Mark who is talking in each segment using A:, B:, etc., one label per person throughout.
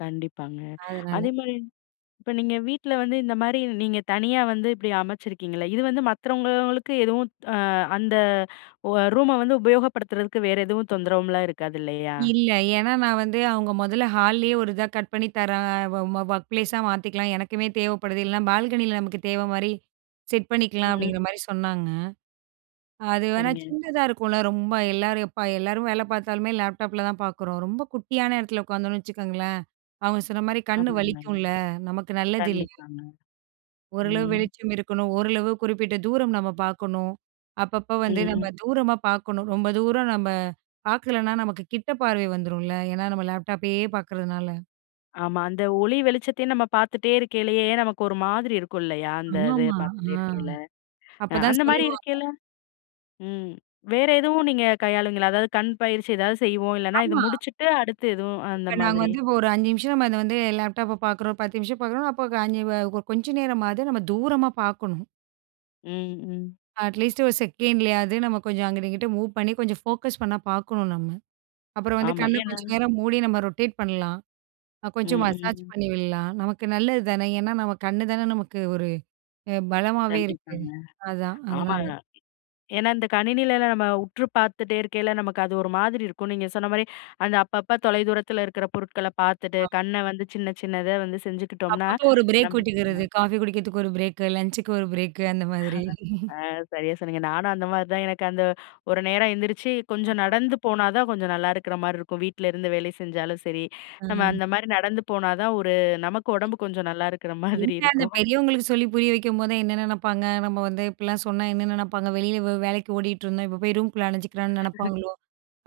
A: கண்டிப்பாங்க.
B: அதனால.
A: அதேமாரி, இப்ப நீங்க வீட்ல வந்து, இந்த மாரி நீங்க தனியா வந்து இப்படி அமைச்சிருக்கீங்கள்ல. இது வந்து மத்தவங்களுக்கு எதுவும் ஆ அந்த ரூமை வந்து உபயோகப்படுத்துறதுக்கு வேறு எதுவும் தொந்தரவும்லாம் இருக்காது, இல்லையா?
B: இல்ல. ஏன்னா, நான் வந்து அவங்க முதல்ல ஹால்லயே ஒரு இதா கட் பண்ணி தரேன், ஒ ஒர்க் ப்ளேஸா மாத்திக்கலாம். எனக்குமே தேவைப்படுது. இல்லைன்னா, பால்கனியில நமக்கு தேவை மாரி செட் பண்ணிக்கலாம்.
A: ம்.
B: அப்டிங்கிற மாரி சொன்னாங்க. அது வேணா,
A: சரிங்க.
B: சின்னதா இருக்கும்ல, ரொம்ப. எல்லாரும் எப்ப, எல்லாரும் வேலை பார்த்தாலுமே, லேப்டாப்பில தான் பார்க்குறோம். ரொம்ப குட்டியான இடத்துல உட்காந்தோம்னு வச்சுக்கோங்களேன். அவுங்க சொன்ன மாரி, கண்
A: ஆமாங்க.
B: வலிக்கும்ல. நமக்கு நல்லது இல்ல.
A: கண்டிப்பாங்க.
B: ஓரளவு
A: ம்.
B: வெளிச்சம் இருக்கணும். ஓரளவு குறிப்பிட்ட தூரம் நம்ம பார்க்கணும். அப்பப்போ வந்து நம்ம
A: ம்.
B: தூரமா பார்க்கணும். ரொம்ப தூரம் நம்ம பார்க்கலன்னா, நமக்கு கிட்ட பார்வை வந்துரும்ல. ஏன்னா, நம்ம லேப்டாப்பையே பார்க்குறதுனால.
A: ஆமா, அந்த ஒளி வெளிச்சத்தையும் நம்ம பார்த்துட்டே இருக்கைலயே, நமக்கு ஒரு மாதிரி இருக்கும், இல்லையா. அந்த இது
B: ஆமா,
A: பார்த்துட்டே
B: ஆ.
A: இருக்கேல.
B: அப்போதான்
A: அந்த மாதிரி
B: சொல்லுவாங்க.
A: இருக்கேல, ம் வேறு எதுவும் நீங்க கையாளவீங்களா? அதாவது கண் பயிற்சி எதாவது செய்வோம், இல்லைன்னா, இதை
B: ஆமா.
A: முடிச்சுட்டு அடுத்து எதுவும், அந்த
B: இப்ப, நாங்க
A: மாதிரி.
B: வந்து ஒரு 5 நிமிஷம், நம்ம அதை வந்து லேப்டாப்பை பார்க்குறோம், 10 நிமிஷம் பார்க்குறோம்னா, அப்போ, க 5 வ கொ கொஞ்ச நேரமாவது நம்ம தூரமா பார்க்கணும்.
A: ம், ம்.
B: அட்லீஸ்ட் 1 செகண்ட்லயாவது, நம்ம கொஞ்சம் அங்கிட்டு, இங்கிட்டு மூவ் பண்ணி கொஞ்சம் ஃபோக்கஸ் பண்ண பார்க்கணும், நம்ம. அப்புறம் வந்து
A: ஆமா,
B: கண்ணை
A: ஏன்னா
B: கொஞ்ச நேரம் மூடி, நம்ம ரொட்டேட் பண்ணலாம், அ
A: ம்,
B: கொஞ்சம் மசாஜ்
A: ம்.
B: பண்ணி விடலாம், நமக்கு நல்லது தானே, ஏன்னா, நம்ம கண்ணு தானே நமக்கு ஒரு அ பலமாவே இருக்கு.
A: கண்டிப்பாங்க.
B: அதான். அதனால.
A: ஆமாங்க. ஏன்னா, இந்த கணினியில எல்லாம் நம்ம உற்று பார்த்துட்டே இருக்கேல, நமக்கு அது ஒரு மாதிரி இருக்கும். நீங்க சொன்ன மாதிரி, அந்த அப்பப்ப தொலை தூரத்தில இருக்கிற பொருட்களை பார்த்துட்டு,
B: ஆமா.
A: கண்ணை வந்து சின்ன, சின்னதா வந்து செஞ்சுக்கிட்டோம்னா,
B: அப்பப்போ, ஒரு பிரேக்
A: நமக்கு நல்லா
B: விட்டுக்கிறது.
A: இருக்கும்.
B: காஃபி குடிக்கிறதுக்கு ஒரு பிரேக். லன்ச்சுக்கு ஒரு பிரேக்கு. அந்த
A: ஆ
B: மாதிரி.
A: சரியா சொன்னீங்க. நானும் அந்த மாதிரி தான். எனக்கு அந்த ஒரு நேரம் எந்திரிச்சி, கொஞ்சம்
B: அஹ்ம்.
A: நடந்து போனா தான், கொஞ்சம் நல்லா இருக்கிற மாரி இருக்கும். வீட்ல இருந்து வேலை செஞ்சாலும் சரி, நம்ம
B: ம்.
A: அந்த மாரி நடந்து போனா தான், ஒரு நமக்கு உடம்பு
B: என்ன,
A: கொஞ்சம் நல்லா இருக்கிற மாதிரி
B: என்ன அந்த
A: இருக்கும்.
B: பெரியவங்களுக்கு சொல்லி புரிய வைக்கும்போதுதான், என்ன நினைப்பாங்க. நம்ம வந்து இப்படிலாம் சொன்னா, என்ன நினைப்பாங்க வெளியில வே வேலைக்கு ஓடிட்ருந்தோம். இப்ப போய் ரூம்குள்ளே அடைஞ்சுக்கிறான்னு நினைப்பாங்களோ,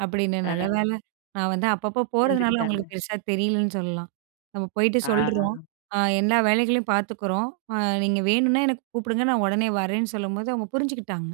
B: அப்படின்னு. நல்ல
A: ஆ.
B: வேலை நான் வந்து அப்பப்போ போறதுனால,
A: புரிஞ்சுகிட்டாங்க.
B: அவங்களுக்கு பெருசா தெரியலன்னு சொல்லலாம். நம்ம போயிட்டு, சொல்றோம்.
A: ஆ.
B: எல்லா வேலைகளையும் பார்த்துக்குறோம். நீங்க வேணுனா, எனக்கு கூப்பிடுங்க. நான் உடனே வரேன்னு சொல்லும்போது, அவங்க புரிஞ்சுக்கிட்டாங்க.